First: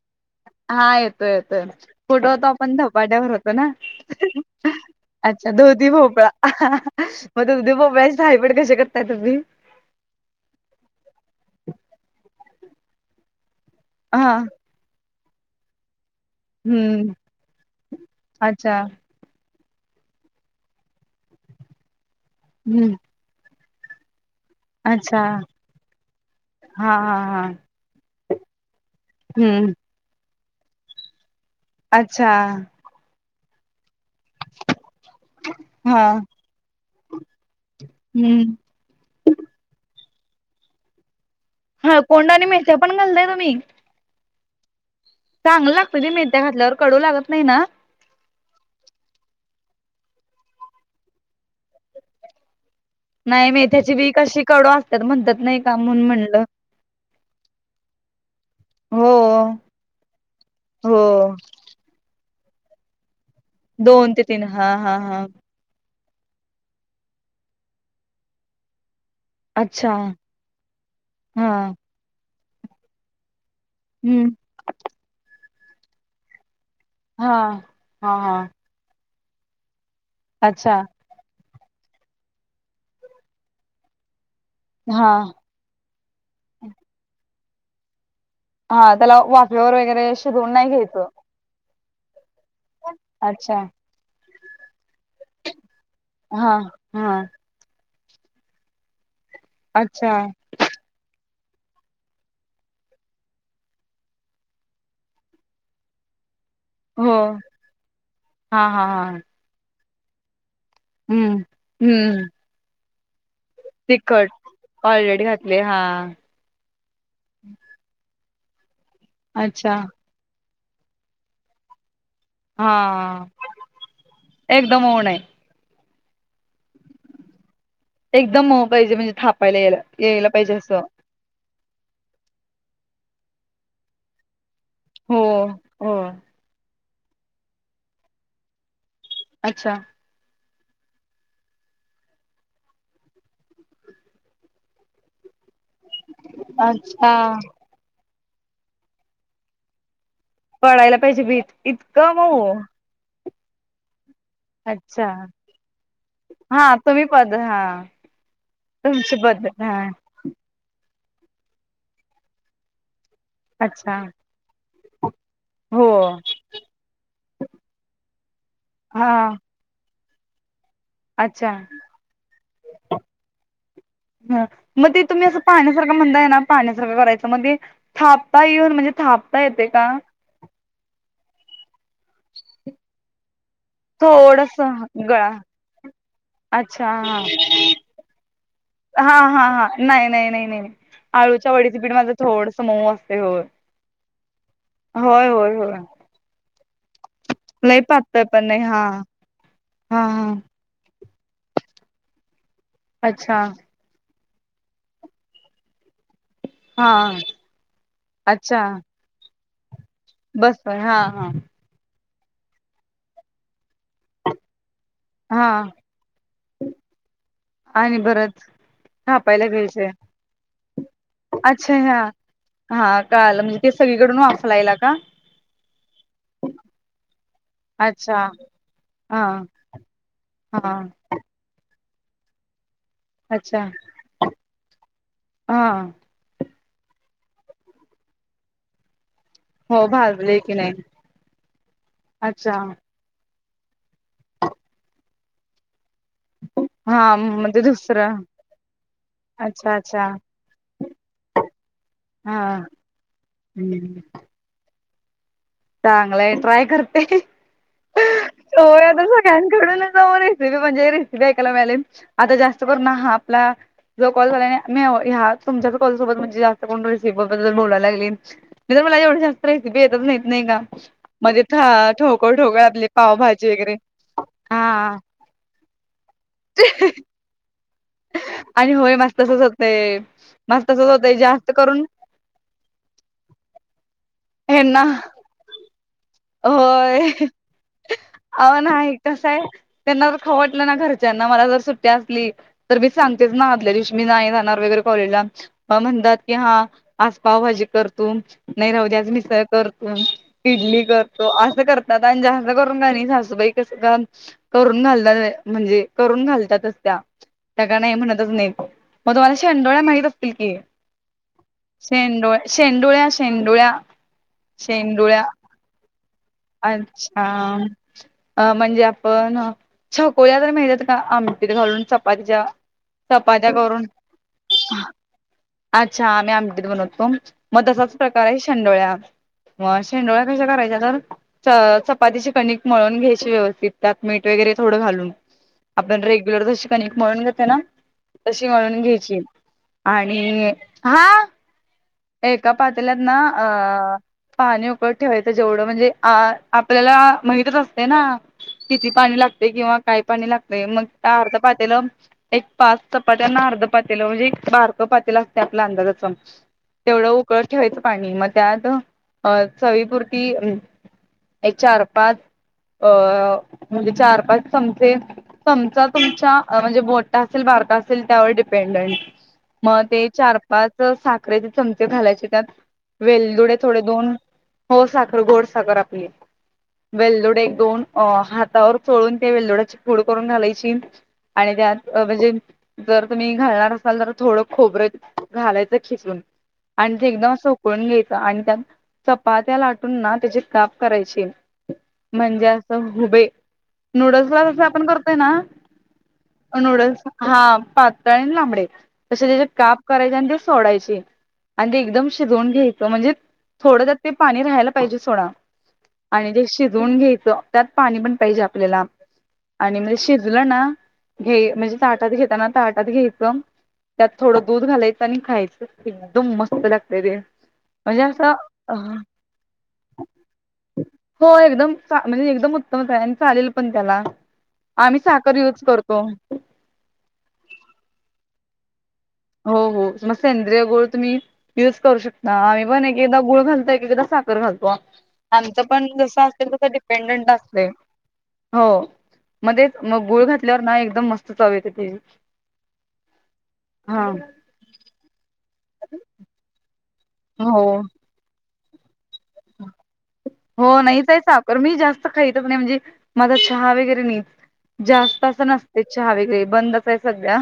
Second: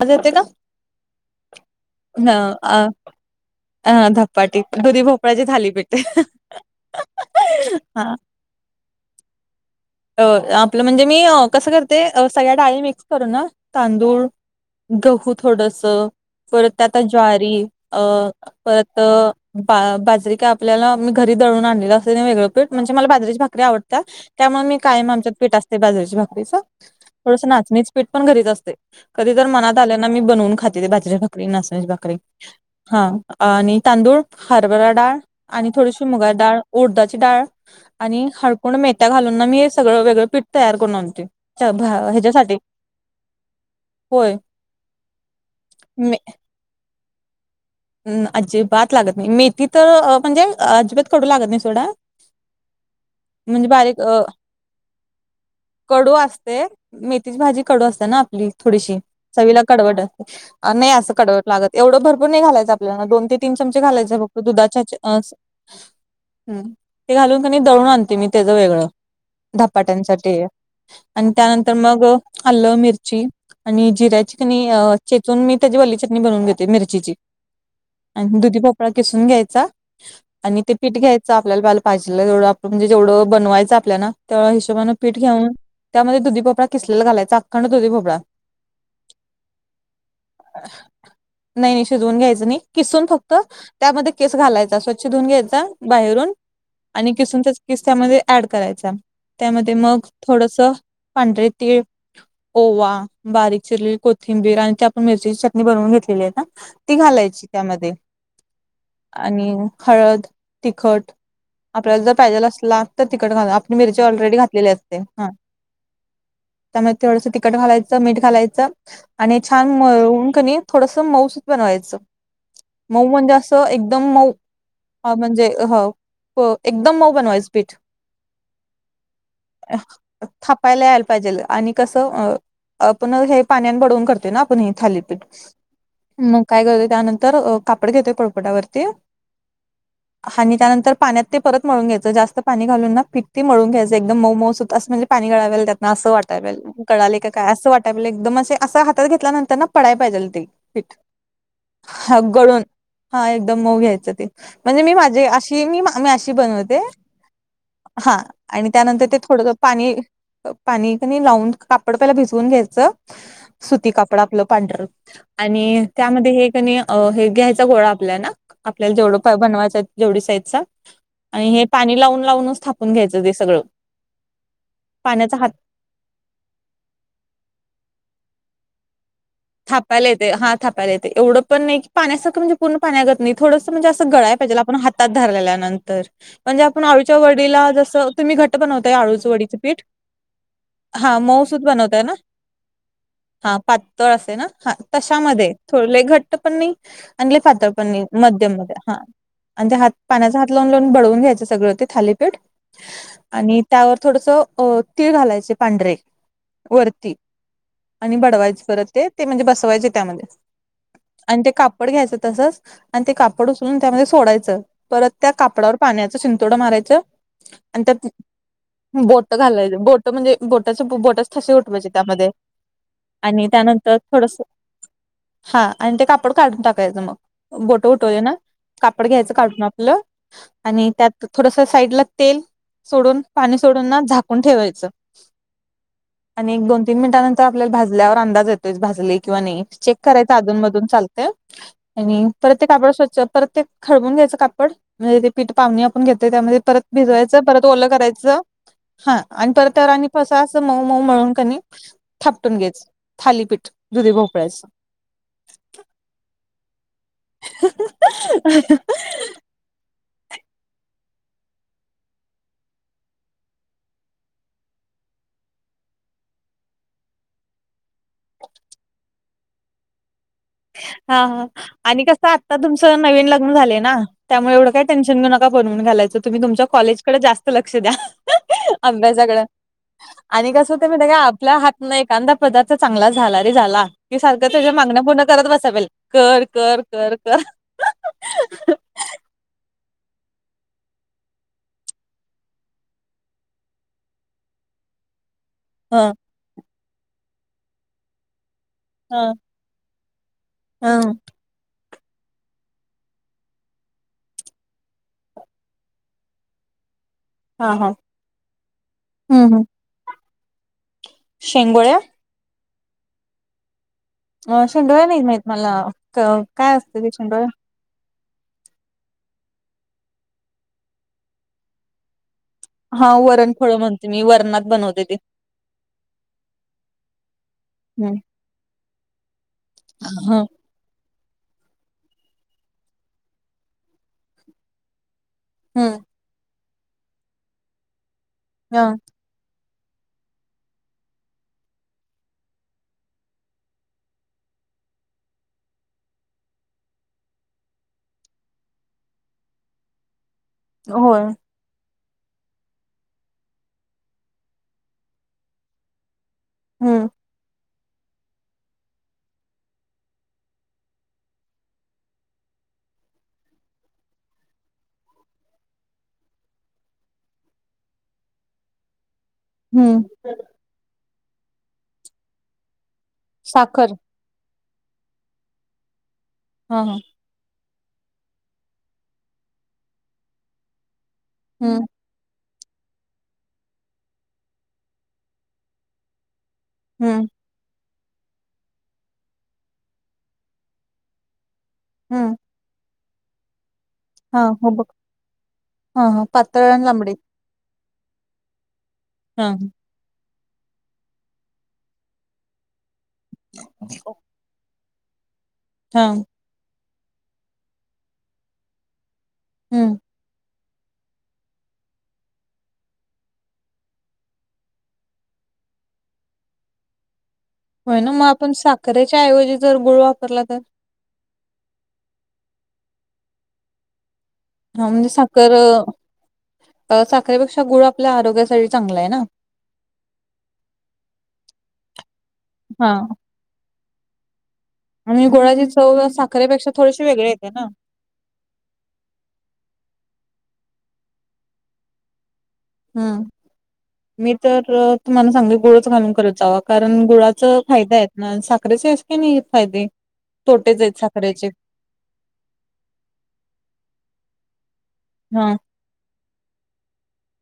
आवाज येतोय का? हां येतोय येतोय कुठं न होतो आपण अ धपाट्यावर होतो ना? अ धपाटी दुधी भोपळ्याची अच्छा दुधी थालीपीठ. भोपळा, मग दुधी हा भोपळ्याचे थालीपीठ कसे करताय तुम्ही? अ आपलं म्हणजे मी कसं करते अ सगळ्या डाळी मिक्स करून तांदूळ हा गहू थोडसं परत आता हम्म ज्वारी अ अच्छा परत बा-बाजरी काय आपल्याला मी घरी दळून आणलेलं असतंय वेगळं पीठ, हम्म म्हणजे मला बाजरीची भाकरी आवडत्या. त्यामुळे मी कायम अच्छा आमच्यात पीठ असतंय बाजरीच्या भाकरीच. हा हा हा थोडसं नाचणीच पीठ पण घरीच असतंय. कधी तर हम्म मनात आलं ना मी बनवून खाते ते बाजरीची भाकरी, नाचणीची भाकरी. अच्छा हां आणि तांदूळ, हरभरा डाळ आणि हा थोडीशी मुगा डाळ, उडदाची डाळ आणि हम्म हळकुंड मेथ्या घालून ना मी हे वेगळे पीठ तयार करून आणतोय. हळकुंड आणि ह्याच्यासाठी मेथ्या पण घालताय तुम्ही? होय. चांगलं लागतं ते मेथ्या घातल्यावर? कडू लागत नाही ना? अम्म अजिबात लागत नाही मेथी तर अ म्हणजे अजिबात कडू लागत नाही सोडा. नाही म्हणजे मेथ्याची बारीक बी अ, कशी कडू असत्यात म्हणत्यात नाही का? म्हणून कडू म्हणलं. असते मेथीची भाजी कडू असते ना आपली थोडीशी, हो चवीला कडवड नाही हो असं कडवड लागत. एवढं भरपूर नाही घालायचं आपल्याला, दोन ते तीन चमचे दोन घालायचे ते फक्त तीन हा दुधाच्या हा [unintelligible] हा हम्म, ते घालून क नाही दळून आणते मी त्याचं वेगळं. अच्छा धपाट्यांसाठी आणि हा त्यानंतर मग आलं, मिरची आणि हम्म जिर्‍याची क नाई अ चेचून मी त्याची वल्ली चटणी बनवून घेते मिरचीची. हां. आणि दुधी भोपळा किसून घ्यायचा आणि ते अच्छा पीठ घ्याय चा आपल्याला पाल पाहिजेल तेवढं [unintelligible] म्हणजे जेवढं बनवायचं आहे आपल्याला तेवढ्या हिशोबाने हा पीठ घेऊन त्यामध्ये दुधी भोपळा किसलेला घालायचा अखंड दुधी भोपळा. हां त्याला वाफेवर वगैरे शिजवून नाही घ्यायचं? नाही नाही शिजवून घ्यायचं नाही किसून फक्त अच्छा त्यामध्ये किस घालायचा स्वच्छ धुऊन घ्यायचा. बाहेरून हा आणि हा किसून त्याचा किस त्यामध्ये ऍड करायचा. त्यामध्ये मग अच्छा थोडसं पांढरे तीळ ओवा, बारीक चिरलेली कोथिंबीर आणि ती आपण मिरचीची चटणी बनवून घेतलेली आहे ना. ती हो घालायची त्यामध्ये हा हा हा आणि हळद. तिखट हम्म आपल्याला जर हम्म पाहिजेल असला तर तिखट घाला मिरची तिखट ऑलरेडी घातलेली असते ऑलरेडी हां. घातले हा त्यामुळे थोडसं तिखट घालायचं, मीठ घालायचं आणि छान अच्छा मळून क नाई थोडस मऊसुत बनवायचं. हा मऊ म्हणजे असं एकदम मऊ एकदम मऊ नाही म्हणजे ह प एकदम मऊ बनवाच पीठ एकदम हो पाहिजे म्हणजे थापायलाय यायला पाहिजे असं. थापायला यायला पाहिजेल आणि कस आपण हे पाण्या बडवून करते ना. पण हो थालीपीठ हो मग काय करतय त्यानंतर कापड घेतोय पोलपाटा वरती. अच्छा? आणि त्यानंतर पाण्यात ते परतळून घ्यायचं जास्त पाणी घालून ना पिठते मळून घ्यायचं एकदम मऊ मऊ सुत अस म्हणजे. पाणी घाळाला त्यात. ना असं वाटाय पाहिजे अच्छा गळाले का काय असं वाटावेल एकदम असे हातात घेतल्यानंतर ना पडय पाहिजे ते. पीठ पडायला पाहिजे भीट. हा गळून हा एकदम मऊ घ्यायचं ते. म्हणजे मी अच्छा माझी अशी मी अशी हा बनवते. तुम्ही पद हा हा आणि त्यानंतर तुमची ते थोडंस पद्धत हा पाणी. पाणी का नी लावून कापड पहिला भिजवून घ्यायचं. सुती अच्छा कापड आपलं पांढर आणि हो त्यामध्ये हे. हे घ्यायचा गोळा आपल्या ना आपल्याला हा जेवढं बनवायच जेवढी साईजचा. अच्छा आणि हे पाणी लावून लावूनच थापून घ्यायचं ते सगळं, पाण्याचा हात म्हण ना पाण्यासारंख करायचं म्हणे थापता येऊन म्हणजे थाप थापायला येते ह थापायला येतय येवढ नाही की पाण्यासारं पूर्ण पाण्यागत नईत. थोडस म्हणजे असं गळाय पाहिजे थोडस आपण हातात गळा धरलेल्यानंतर म्हणजे आपण अच्छा आळुच्या हा वडीला जसं. तुम्ही घट्ट बनवताय हा आळूच हा वडीचं हा पीठ? नाही नाही नाही नाही नाही हा आळूच्या मऊसूद वडीचं पीठ बनवताय माझं ना थोडस मऊ असते होय हा पात पातळ होय तशामध्ये होय होय थोड लय घट्ट पण नाही. चांगले लय पातळपण नाही पातळ पण नाही मध्यम हा आणि जे हात हा हा पाण्याचा हात. लावून लावून बडवून घ्यायचं सगळं ते थालीपीठ अच्छा आणि. त्यावर थोडस तीळ घालायचे पांढरे. हा वरती आणि अच्छा बडवायची परत ते म्हणजे बसवायचे. त्यामध्ये बस हा हा आणि ते कापड घ्यायचं तसच आणि ते कापड उचलून त्यामध्ये सोडायचं. परत त्या हा कापडावर पाण्याच शिंतोडं मारायचं आणि त्यात. बोट थापायला घालायचे, घ्यायचंय बोट म्हणजे बोटाच बोटच ठसे अच्छा उठवाचे हा त्यामध्ये. हा कळाल, आणि म्हणजे ते त्यानंतर सगळीकडून थोडस वाफलायला का. हा आणि ते कापड काढून टाकायचं मग. बोट उठवले अच्छा ना कापड हा घ्यायचं काढून आपलं हा आणि त्यात. थोडस साईड ला तेल सोडून अच्छा पाणी सोडून ना झाकून ठेवायचं. हा आणि एक दोन तीन मिनटानंतर आपल्याला भाजल्यावर अंदाज येतोय भाजलय. किंवा नाही हो चेक करायच भाजले की नाही अधूनमधून चालतेय आणि अच्छा परत ते कापड स्वच्छ. परत ते खडबून घ्यायचं कापड म्हणजे ते. पीठ पावणी आपण घेतेय त्यामध्ये परत हा भिजवायचं म्हणजे परत ओल दुसरं करायचं. हा आणि अच्छा तरतर अच्छा आणि फस अस मऊ मऊ मळून कनी हा थापटून घ्यायच. थालीपीठ दुधी भोपळायचं. चांगले ट्राय करते, ओव्हराच वाटतंय. प्लॅन कडून जा रेसिपी म्हणजे रेसिपी ऐकायला मिळाली आता जास्त करून हा आपला. ज कॉल झाला आणि आ ह्या तुमच्या कॉलसोबत म्हणजे जास्त कोणी रेसिपी बद्दल बोलायला लागली. नाहीतर मला येवढ्या रेसिपी येतच नाहीत, नाही का. हा, म्हणजे हा आणि कसं ठोकळ आता ठोकळ आपली तुमचं नवीन पावभाजी लग्न वगैरे झालंय ना, त्यामुळे हा एवढं काय टेन्शन घेऊ नका. बनून घालायचं, तुम्ही तुमच्या कॉलेजकडे जास्त लक्ष द्या, आणि होय मस्त अभ्यासाकड तसच होतय आणि कस मस्त होत तसच माहितीये होतय का? जास्त आपल्या करून हातन एक एकांदा पदार्थ चांगला झाला रे झाला, की सारखं त्याच्या हेना मागण्या पूर्ण करत बसावेल होय. अहो नाही, कसं आहे त्यांना तर खाऊ वाटलं ना घरच्यांना, मला जर सुट्टी असली तर मी सांगतेच ना आदल्या दिवशी मी नाही जाणार वगैरे कॉलेजला. ह म्हणतात की हा आज पावभाजी कर तू, नाही राहु आज ह मिसळ कर तू, इडली कर. ह असं करतात आणि जास्त करून का नाही सासूबाई कसं का. करून घालतात म्हणजे, करून घालत्यातच त्या. त्या हा का हा नाही म्हणतच नाही, मग तुम्हाला हम्म हम् शेंडोळ्या माहित असतील की शेंगोळ्या शेंडोळ शेंडोळ्या, शेंडोळ्या. अ शेंडोळ्या नाही माहीत मला, काय असतं ते अच्छा शेंडोळ्या. अ म्हणजे आपण चकोल्या तरी माहीत आहेत का, आमटीत घालून चपातीच्या हा चपात्या वरणफळ करून म्हणते मी, वरणात बनवते ते. अच्छा आम्ही आमटीत बनवतो, मग तशाच हम्म प्रकारे शेंडोळ्या. मग शेंडोळ्या हम्म कशा करायच्या? चपातीची कणिक मळून घ्यायची व्यवस्थित त्यात मीठ वगैरे थोडं घालून. आपण रेग्युलर जशी कणीक मळून घेतोय ना, तशी मळून हम्म घ्यायची. आणि, हा. एका पातल्यात ना अ पाणी उकळ ठेवायचं जेवढं म्हणजे, आपल्याला माहितच असते ना. किती पाणी लागते, किंवा काय पाणी लागते. मग होय अर्ध पा त्यान एक पाच चपात्यांना अर्ध पातेलं म्हणजे एक बारक पातेल असते आपल अंदाजाच तेवढं हम्म उकळत ठेवायचं पाणी, मग त्यात अ चवीपुरती. एक चार पाच अं.. म्हणजे चार पाच चमचे. चमचा तुमचा अ म्हणजे, मोठा असेल बारका असेल त्यावर डिपेन्डाय. म हम्म ते चार पाच साखरेचे चमचे घालायचे त्यात वेलदुडे थोडे साखर दोन, हो साखर गोडसाखर आपली. हा हा वेलदोडे एक दोन अ हातावर चोळून ते वेलदोड्याची फूड करून घालायची आणि हम्म त्यात अ. म्हणजे जर तुम्ही घालणार असाल तर, थोडं खोबरं घालायचं खिसून. आणि ते हम्म एकदम अस उकळून घ्यायच आणि त्यात चपात्या लाटून ना त्याचे काप करायचे हम्म म्हणजे असं उभे. नूडल्स हा ला जसं हो बघ आपण करतोय ना, हा हा पातळ आणि नूडल्स लांबडी हा पात तळे आणि लांबडे तसे त्यांचे हा काप करायचे, आणि ते सोडायचे. आणि ते एकदम शिजवून घ्यायचं म्हणजे, थोडं त्यात ते पाणी राहायला पाहिजे सोडा. हा आणि ते शिजवून घ्यायचं त्यात पाणी पण पाहिजे आपल्याला आणि म्हणजे हम्म शी हिला ना घे म्हणजे ताटात घेताना ताटात घ्यायचं त्यात थोडं दूध घालायचं आणि, खायचं एकदम मस्त लागतंय ते. होय म्हणजे ना म असं आपण साखरेच्या ऐवजी जर गुळ वापरला तर हो एकदम चा म्हणजे एकदम उत्तमच आहे आणि चालेल पण त्याला हा आम्ही साखर यूज करतो. त्या साखरेपेक्षा गुळ आपल्या, आरोग्यासाठी चांगला आहे ना. हो हो मग सेंद्रिय गुळ तुम्ही यूज करू शकता, आम्ही पण हा एकेकदा गुळ घालतो एकेकदा साखर. [unintelligible] घालतो आणि आमचं गुळाची पण चव जसं [unintelligible] साखरेपेक्षा थोडीशी वेगळी डिपेंडंट येते ना असतंय. हो मग तेच मग गुळ घातल्यावर ना, एकदम मस्त चव येते ते. ह.... हा..... तर तुम्हाला चांगले गुळच घालून करत जावा कारण गुळाच हो फायदा आहेत. ना साखरेचे तिन्ही ही फायदे हो तोटेच आहेत नाय ताई साखरेचे साखर मी जास्त खायच नाही म्हणजे माझा चहा वगैरे नाही जास्त हा असं. ते चहा वेगळे बंदच आहे सध्या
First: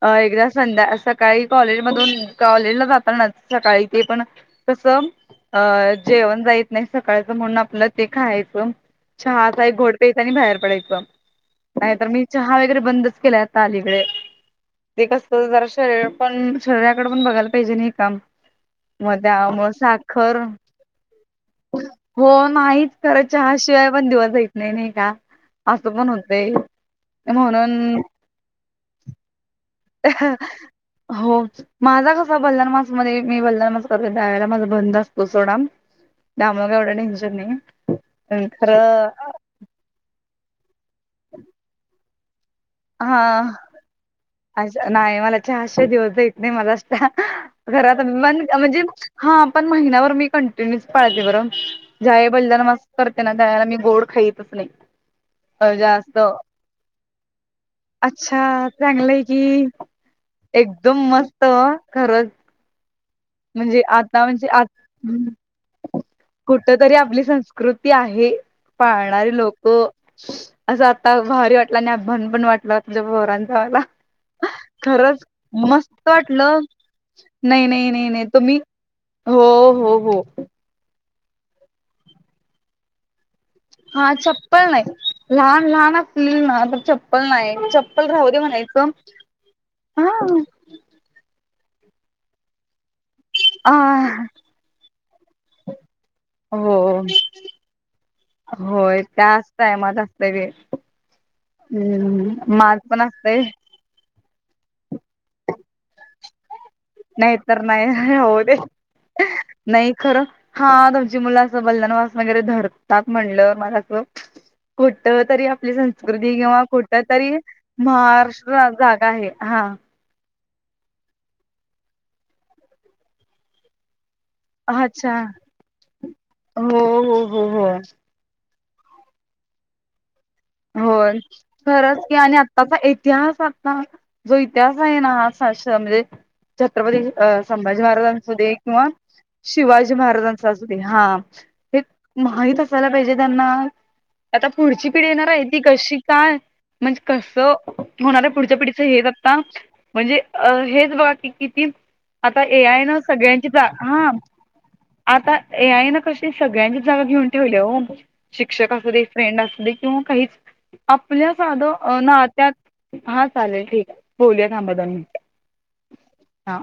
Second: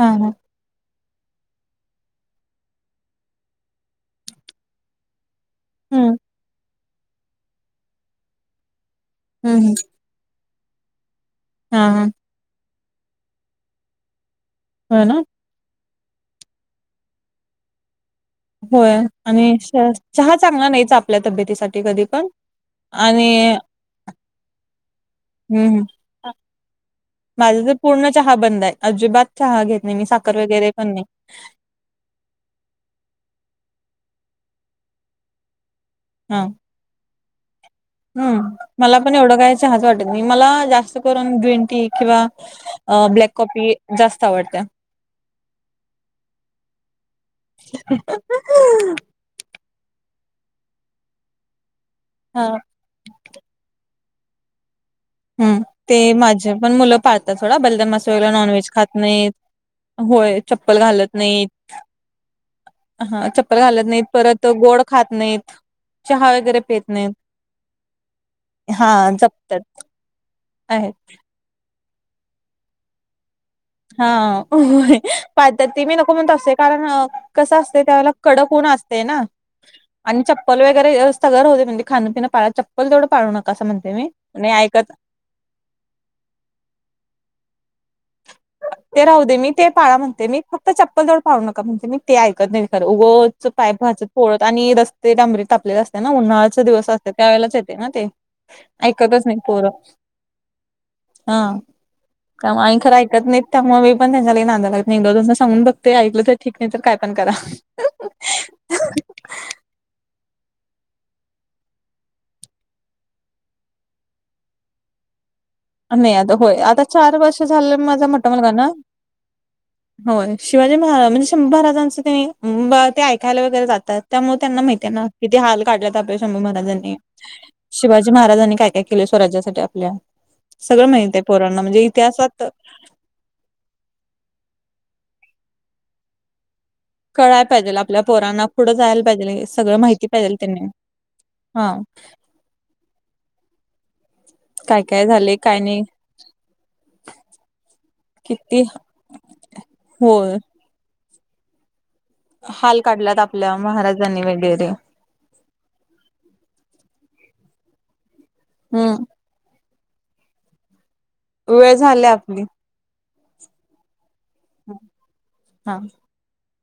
हा हा एकदाच संध्या सकाळी कॉलेज मधून कॉलेजला जाता ना सकाळी ते पण कसं. अ हम्म जेवण जाईत नाय सकाळचं म्हणून आपलं ते खायचं हम्म चहाचा एक हम्म. घोट प्यायचं आणि बाहेर पडायचं हा हा नाहीतर मी चहा वगैरे बंदच केलाय आता अलीकडे होय ते ना कस जरा शरीर पण शरीराकड पण बघायला पाहिजे नाय काम होय आणि चहा चांगला नाहीच आपल्या तब्येतीसाठी कधी पण हो नाहीच खरं आणि चहाशिवाय पण दिवस जाईत नाही नाही का असं पण होतंय. माझा म्हणून तर पूर्ण चहा बंद आहे अजिबात चहा घेत नाही मी साखर वगैरे पण नाय. हो च माझा कसा बलदान मासमध्ये मी बलदान मास करते द्यायला माझा बंद असतो सोडा हा त्यामुळे काय एवढे टेन्शन नाही. मला खरं पण एवढं काय चहाच वाटत नाही मला जास्त करून ग्रीनटी किंवा अ ब्लॅक कॉपी जास्त आवडते. हर्ष नाही मला चहा शिवाय दिवस जाईत नाही मला घरात मन म्हणजे हा पण महिनाभर मी कंटिन्यूच पाळते बरं जय हा बलिदानमास करताना तयार गोड खाईतच नाही. हम ते जास्त माझे पण मुलं पाळतात सोडा बलदान मास वेळेला अच्छा नॉनव्हेज खात चांगलंय नाहीत. की होय चप्पल एकदम घालत मस्त नाहीत खरंच हा चप्पल म्हणजे घालत नाहीत आता परत म्हणजे आ गोड खात नाहीत. चहा वगैरे कुठ पेत तरी नाहीत आपली संस्कृती आहे हा पाळणारी लोक जपत्यात असं आता भारी वाटल भन भन वाटलं तुमच्या पोरांनी हा होय होय पाळतात ते मस्त मी नको म्हणत असतोय वाटलं कारण कसं नाही असते नाही नाही त्यावेळेला नाही कडक तुम्ही ऊन असते ना हो हो हो आणि चप्पल वगैरे अस सगळं राहूद्या म्हणते खान पिन पाळा चप्पल तेवढ पाळू नकांसा म्हणते हा मी चप्पल नाही ऐकत लहान लहान असली ना तर चप्पल नाय. पण राहू दे म्हणायचं ते राहू दे मी पाळा हा.. म्हणते मी फक्त ते चप्पल तेवढं पाळु नका म्हणते मी ते ऐकत नाहीत खरं उग सो ताय आ कुणाचं पोळत आणि रस्ते डांबरी तापले असते ना उन्हाळ्याचे हो दिवस असतात त्यावेळेलाच येते ना ते होय ऐकतच नाही त्याच पोरं टाईमात असतंय ते हम माझ पण असतं. नाही त्यामुळे मी पण त्यांच्या लई नादाला लागत नाही एकदा दोनदा सांगून बघतेय ऐकलं तर ठीक नाही तर काय पण नाय तर नाय हो ते करा नाय खरं हा तुमची मुलाचं बलदान मास वगैरे धरतात म्हणलं मला असं कुठ तरी अप आपली नाही आता संस्कृती होय किंवा आता कुठ चार तरी वर्ष झालं माझा मोठा मुलगा ना महाराष्ट्र जागा आहे. हा होय शिवाजी महाराज म्हणजे शंभू महाराजांचं तनी ते ऐकायला वगैरे जातात त्यामुळे त्यांना माहित आहे ना अच्छा किती हाल काढल्यात आपल्या शंभू हो महाराजांनी हो हो हो शिवाजी शिवाजी महाराजांनी काय काय केले स्वराज्यासाठी आपल्या सगळं माहित होय आहे पोरांना म्हणजे खरंच की आणि इतिहासात आताचा एक त्या सालचा जो इतिहास आहेना जो अक्षसा ना म्हणजे छत्रपती कळायला पाहिजे संभाजी आपल्या महाराजांचा असू पोरांना दे पुढं किंवा जायला पाहिजे सगळं शिवाजी माहिती पाहिजे महाराजांचा त्यांनी असू दे हा हा हे माहित असायला पाहिजे त्यांना आता काय पुढची काय पिढी झाले आहे काय ती नाही कशी काय म्हणजे कसं होणार आहे पुढच्या किती पिढीचं हेच आता हो म्हणजे अ हेच बाघा की किती आता हाल एआय न काढल्यात सगळ्यांची आपल्या जा हा महाराजांनी वगैरे आता ए आय ना कशी सगळ्यांची जागा घेऊन ठेवली हो शिक्षक असु हम्म दे ट्रेंड असले किंवा आपल्या साध वेळ झाली आपली नात्यात हा चालेल ठीक आहे बोलूया थांबा दोन मिनिट हा हा.